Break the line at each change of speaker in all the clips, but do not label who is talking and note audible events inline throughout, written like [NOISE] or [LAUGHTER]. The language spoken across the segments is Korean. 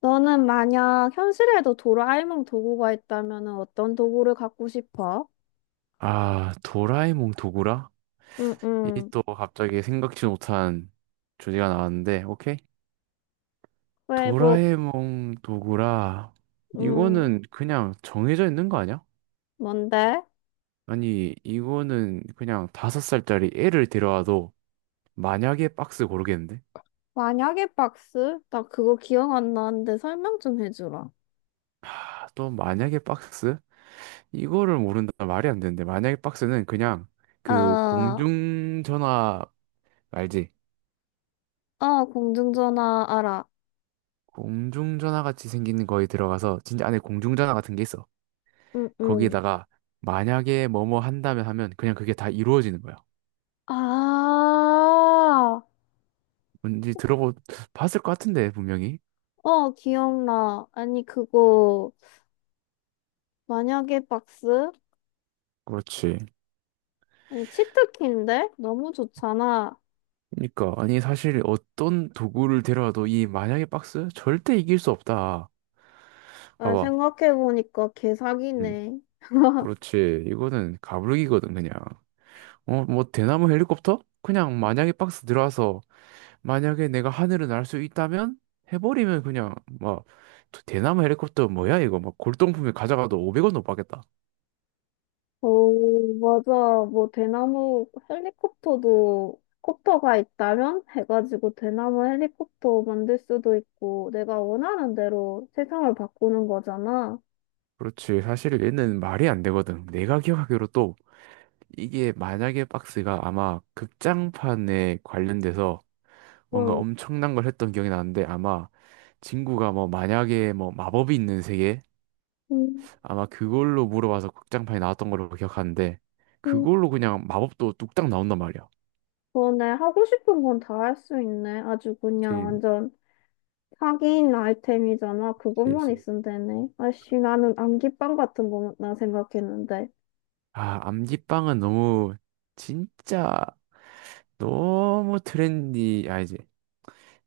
너는 만약 현실에도 도라에몽 도구가 있다면 어떤 도구를 갖고 싶어?
아, 도라에몽 도구라?
응,
이
응.
또 갑자기 생각지 못한 주제가 나왔는데, 오케이?
왜, 뭐,
도라에몽 도구라.
응,
이거는 그냥 정해져 있는 거 아니야?
뭔데?
아니, 이거는 그냥 다섯 살짜리 애를 데려와도 만약에 박스 고르겠는데?
만약에 박스? 나 그거 기억 안 나는데 설명 좀 해주라.
아, 또 만약에 박스? 이거를 모른다 말이 안 되는데, 만약에 박스는 그냥 그
아,
공중전화 알지?
아, 공중전화 알아.
공중전화 같이 생기는 거에 들어가서 진짜 안에 공중전화 같은 게 있어.
응, 응.
거기에다가 만약에 뭐뭐 한다면 하면 그냥 그게 다 이루어지는 거야.
아,
뭔지 들어보 봤을 것 같은데 분명히.
어, 기억나. 아니, 그거, 만약에 박스?
그렇지.
아니, 치트키인데? 너무 좋잖아.
그러니까 아니 사실 어떤 도구를 데려와도 이 만약에 박스 절대 이길 수 없다.
아,
봐봐.
생각해보니까
음.
개사기네.
그렇지. 이거는 가불기거든 그냥. 어, 뭐 대나무 헬리콥터? 그냥 만약에 박스 들어와서 만약에 내가 하늘을 날 수 있다면 해버리면 그냥 막 대나무 헬리콥터 뭐야 이거 막 골동품에 가져가도 500원도 못 받겠다.
오, 맞아. 뭐, 대나무 헬리콥터도, 콥터가 있다면? 해가지고 대나무 헬리콥터 만들 수도 있고, 내가 원하는 대로 세상을 바꾸는 거잖아.
그렇지. 사실 얘는 말이 안 되거든. 내가 기억하기로 또 이게 만약에 박스가 아마 극장판에 관련돼서 뭔가
응.
엄청난 걸 했던 기억이 나는데 아마 친구가 뭐 만약에 뭐 마법이 있는 세계
음,
아마 그걸로 물어봐서 극장판이 나왔던 걸로 기억하는데
음.
그걸로 그냥 마법도 뚝딱 나온단 말이야.
그러네. 하고 싶은 건 다 할 수 있네. 아주 그냥
그치,
완전 사기인 아이템이잖아. 그것만
그치.
있으면 되네. 아씨, 나는 안기빵 같은 거나 생각했는데.
아, 암기빵은 너무 진짜 너무 트렌디 아니지.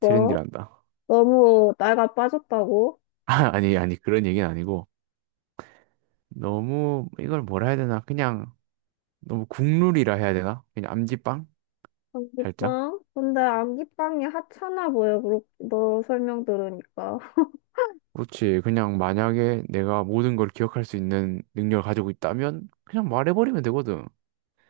뭐?
[LAUGHS]
너무 나이가 빠졌다고?
아, 아니 그런 얘기는 아니고 너무 이걸 뭐라 해야 되나? 그냥 너무 국룰이라 해야 되나? 그냥 암지빵? 살짝?
안기빵? 근데 안기빵이 하찮아 보여, 그렇, 너 설명 들으니까. [LAUGHS]
그렇지. 그냥 만약에 내가 모든 걸 기억할 수 있는 능력을 가지고 있다면 그냥 말해버리면 되거든.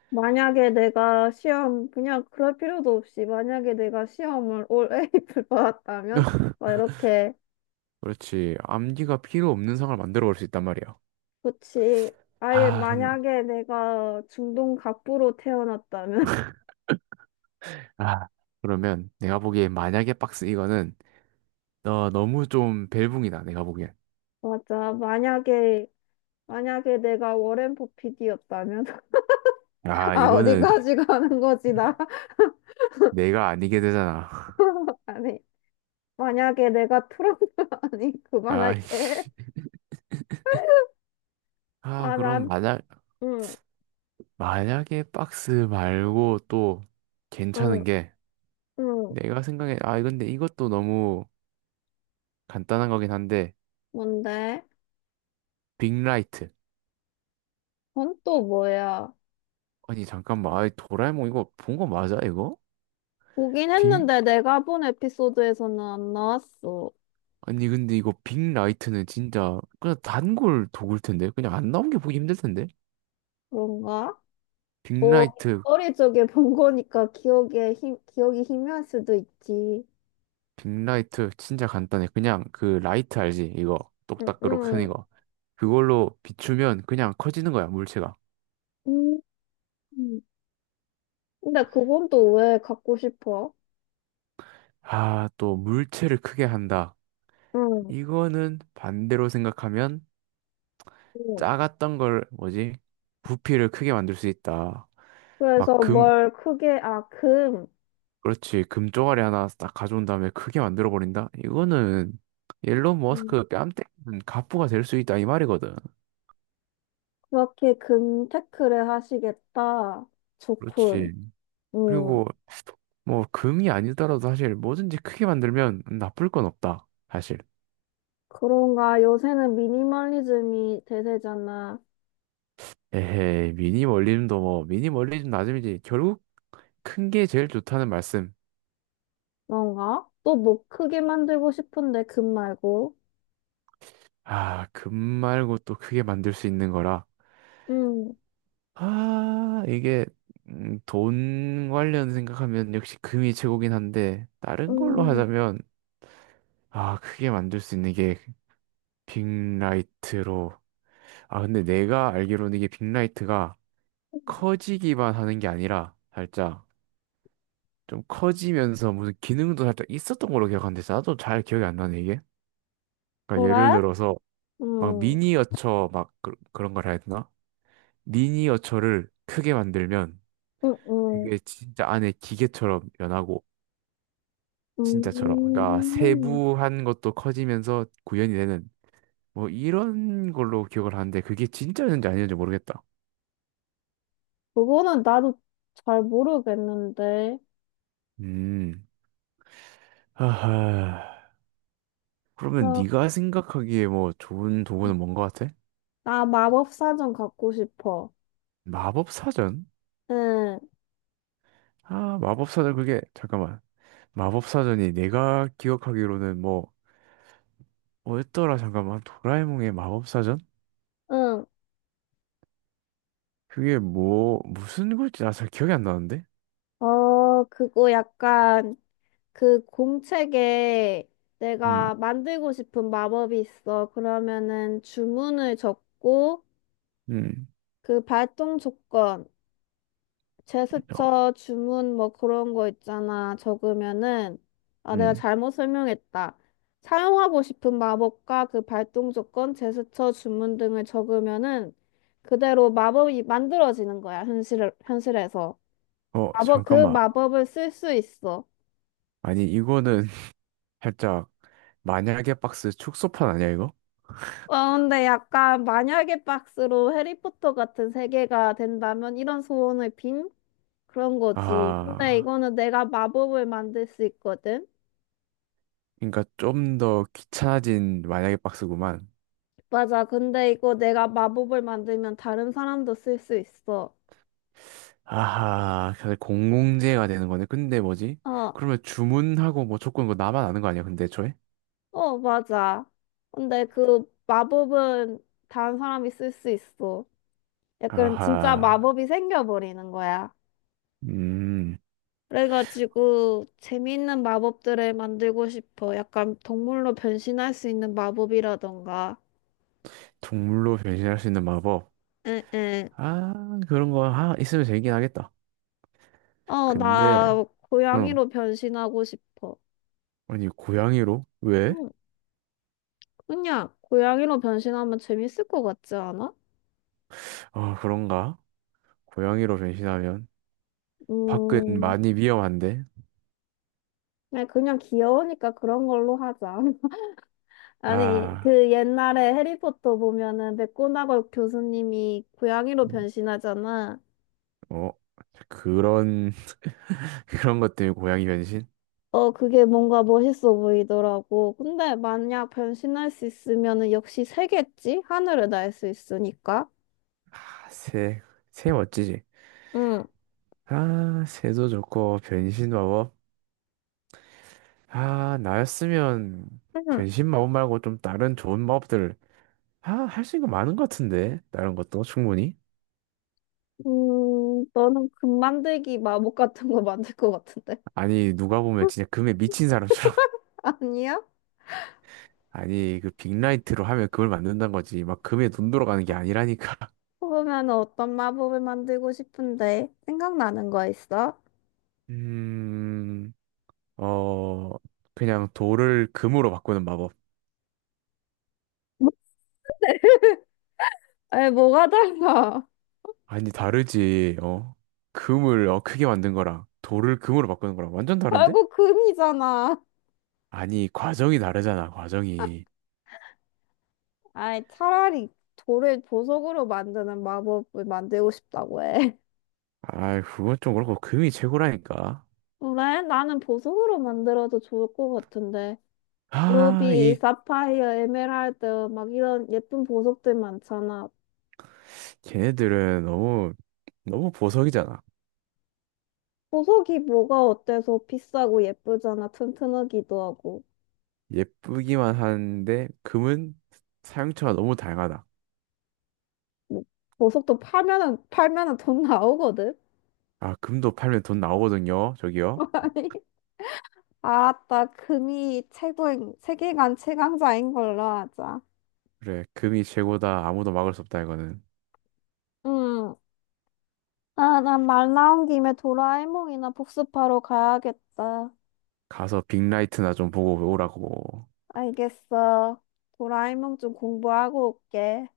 만약에 내가 시험, 그냥 그럴 필요도 없이, 만약에 내가 시험을 올 A를 [LAUGHS] 받았다면,
[LAUGHS]
막 이렇게,
그렇지. 암기가 필요 없는 상을 만들어 볼 수 있단 말이야.
그치. 아예
아, 근-
만약에 내가 중동 갑부로 태어났다면, [LAUGHS]
아, 그러면 내가 보기엔 만약에 박스 이거는 너 너무 좀 벨붕이다. 내가 보기엔.
맞아. 만약에, 만약에 내가 워렌 버핏이었다면, [LAUGHS]
아,
아,
이거는
어디까지
[LAUGHS]
가는 거지, 나.
내가 아니게 되잖아. [LAUGHS]
[LAUGHS] 아니, 만약에 내가 트럼프, [LAUGHS] 아니,
아,
그만할게.
아,
아,
그럼
난 응,
만약에 박스 말고 또
응,
괜찮은 게
응.
내가 생각해 아 근데 이것도 너무 간단한 거긴 한데
뭔데?
빅라이트.
그건 또 뭐야?
아니 잠깐만, 아 도라에몽 이거 본 거 맞아, 이거?
보긴
빅
했는데 내가 본 에피소드에서는 안 나왔어.
아니 근데 이거 빅라이트는 진짜 그냥 단골 도구일 텐데 그냥 안 나온 게 보기 힘들 텐데.
그런가? 뭐,
빅라이트.
어릴 적에 본 거니까 기억에 힘, 기억이 희미할 수도 있지.
빅라이트 진짜 간단해. 그냥 그 라이트 알지, 이거
응,
똑딱으로 큰
응.
이거. 그걸로 비추면 그냥 커지는 거야 물체가.
음. 근데 그건 또 왜 갖고 싶어?
아 또 물체를 크게 한다,
응,
이거는 반대로 생각하면
응.
작았던 걸 뭐지? 부피를 크게 만들 수 있다. 막
그래서
금,
뭘 크게, 아, 금.
그렇지. 금 쪼가리 하나 딱 가져온 다음에 크게 만들어 버린다. 이거는 일론
음,
머스크 뺨 때리는 갑부가 될 수 있다 이 말이거든.
그렇게 금 테크를 하시겠다. 좋군.
그렇지.
응.
그리고 뭐 금이 아니더라도 사실 뭐든지 크게 만들면 나쁠 건 없다. 사실.
그런가? 요새는 미니멀리즘이 대세잖아.
에헤이 미니멀리즘도 뭐 미니멀리즘 나름이지 결국 큰 게 제일 좋다는 말씀.
그런가? 또 뭐 크게 만들고 싶은데 금 말고.
아, 금 말고 또 크게 만들 수 있는 거라.
응
아, 이게 돈 관련 생각하면 역시 금이 최고긴 한데 다른 걸로
응
하자면 아, 크게 만들 수 있는 게 빅라이트로. 아, 근데 내가 알기로는 이게 빅라이트가 커지기만 하는 게 아니라 살짝 좀 커지면서 무슨 기능도 살짝 있었던 걸로 기억하는데 나도 잘 기억이 안 나네, 이게. 그러니까 예를
그래?
들어서 막
응
미니어처 막 그런 걸 해야 되나? 미니어처를 크게 만들면
응 응
그게 진짜 안에 기계처럼 변하고 진짜처럼 그러니까
응
세부한 것도 커지면서 구현이 되는 뭐 이런 걸로 기억을 하는데 그게 진짜였는지 아니었는지 모르겠다.
그거는 나도 잘 모르겠는데.
음. 하하. 그러면
그럼
네가 생각하기에 뭐 좋은 도구는 뭔 것 같아?
나 마법사전 갖고 싶어.
마법사전?
응,
아, 마법사전 그게 잠깐만. 마법사전이 내가 기억하기로는 뭐 뭐였더라 잠깐만. 도라에몽의 마법사전?
응.
그게 뭐 무슨 글지 나 잘 기억이 안 나는데.
어, 그거 약간 그 공책에
음.
내가 만들고 싶은 마법이 있어. 그러면은 주문을 적고
음.
그 발동 조건,
어,
제스처, 주문 뭐 그런 거 있잖아. 적으면은 아 내가
음.
잘못 설명했다. 사용하고 싶은 마법과 그 발동 조건, 제스처, 주문 등을 적으면은 그대로 마법이 만들어지는 거야. 현실에서.
어,
마법 그
잠깐만.
마법을 쓸 수 있어.
아니, 이거는 [LAUGHS] 살짝 만약에 박스 축소판 아니야, 이거?
어, 근데 약간 만약에 박스로 해리포터 같은 세계가 된다면 이런 소원을 빈? 그런 거지. 근데
아,
이거는 내가 마법을 만들 수 있거든.
그러니까 좀 더 귀찮아진 만약에 박스구만.
맞아. 근데 이거 내가 마법을 만들면 다른 사람도 쓸 수 있어.
아하, 사실 공공재가 되는 거네. 근데 뭐지?
어,
그러면 주문하고 뭐 조건 그거 나만 아는 거 아니야, 근데 애초에?
어, 맞아. 근데 그 마법은 다른 사람이 쓸 수 있어. 약간 진짜
아하,
마법이 생겨버리는 거야.
음,
그래가지고 재미있는 마법들을 만들고 싶어. 약간 동물로 변신할 수 있는 마법이라던가.
동물로 변신할 수 있는 마법.
응응.
아, 그런 거 하, 있으면 재밌긴 하겠다.
어,
근데,
나
응,
고양이로 변신하고 싶어.
아니, 고양이로? 왜?
응, 그냥 고양이로 변신하면 재밌을 것 같지 않아?
아, 그런가? 고양이로 변신하면? 밖은
음,
많이 위험한데.
그냥 귀여우니까 그런 걸로 하자. [LAUGHS] 아니,
아,
그 옛날에 해리포터 보면은 맥고나걸 교수님이 고양이로 변신하잖아.
어, 그런, [LAUGHS] 그런 것 때문에 고양이 변신?
어, 그게 뭔가 멋있어 보이더라고. 근데 만약 변신할 수 있으면은 역시 새겠지? 하늘을 날 수 있으니까.
아, 새, 새 멋지지.
응.
아, 새도 좋고, 변신 마법. 아, 나였으면
응.
변신 마법 말고 좀 다른 좋은 마법들, 아, 할 수 있는 거 많은 것 같은데. 다른 것도 충분히.
너는 금 만들기 마법 같은 거 만들 것 같은데.
아니, 누가 보면
[LAUGHS]
진짜 금에 미친 사람처럼. [LAUGHS]
아니야?
아니, 그 빅라이트로 하면 금을 만든다는 거지. 막 금에 눈 돌아가는 게 아니라니까. [LAUGHS]
그러면 어떤 마법을 만들고 싶은데? 생각나는 거 있어?
음. 어, 그냥 돌을 금으로 바꾸는 마법.
아이, 뭐가 달라?
아니, 다르지, 어. 금을 어, 크게 만든 거랑 돌을 금으로 바꾸는 거랑 완전
[LAUGHS]
다른데?
결국 금이잖아.
아니, 과정이 다르잖아, 과정이.
아이, 차라리 돌을 보석으로 만드는 마법을 만들고 싶다고 해.
아이, 그건 좀 그렇고, 금이 최고라니까.
그래? 나는 보석으로 만들어도 좋을 것 같은데.
아,
루비,
이,
사파이어, 에메랄드, 막 이런 예쁜 보석들 많잖아.
걔네들은 너무, 너무 보석이잖아.
보석이 뭐가 어때서 비싸고 예쁘잖아. 튼튼하기도 하고.
예쁘기만 하는데, 금은 사용처가 너무 다양하다.
뭐, 보석도 팔면은 돈 나오거든?
아, 금도 팔면 돈 나오거든요, 저기요.
[LAUGHS] 아니, 알았다. 금이 최고인, 세계관 최강자인 걸로 하자.
그래, 금이 최고다. 아무도 막을 수 없다, 이거는.
응. 아, 난 말 나온 김에 도라에몽이나 복습하러 가야겠다.
가서 빅라이트나 좀 보고 오라고.
알겠어. 도라에몽 좀 공부하고 올게.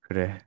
그래.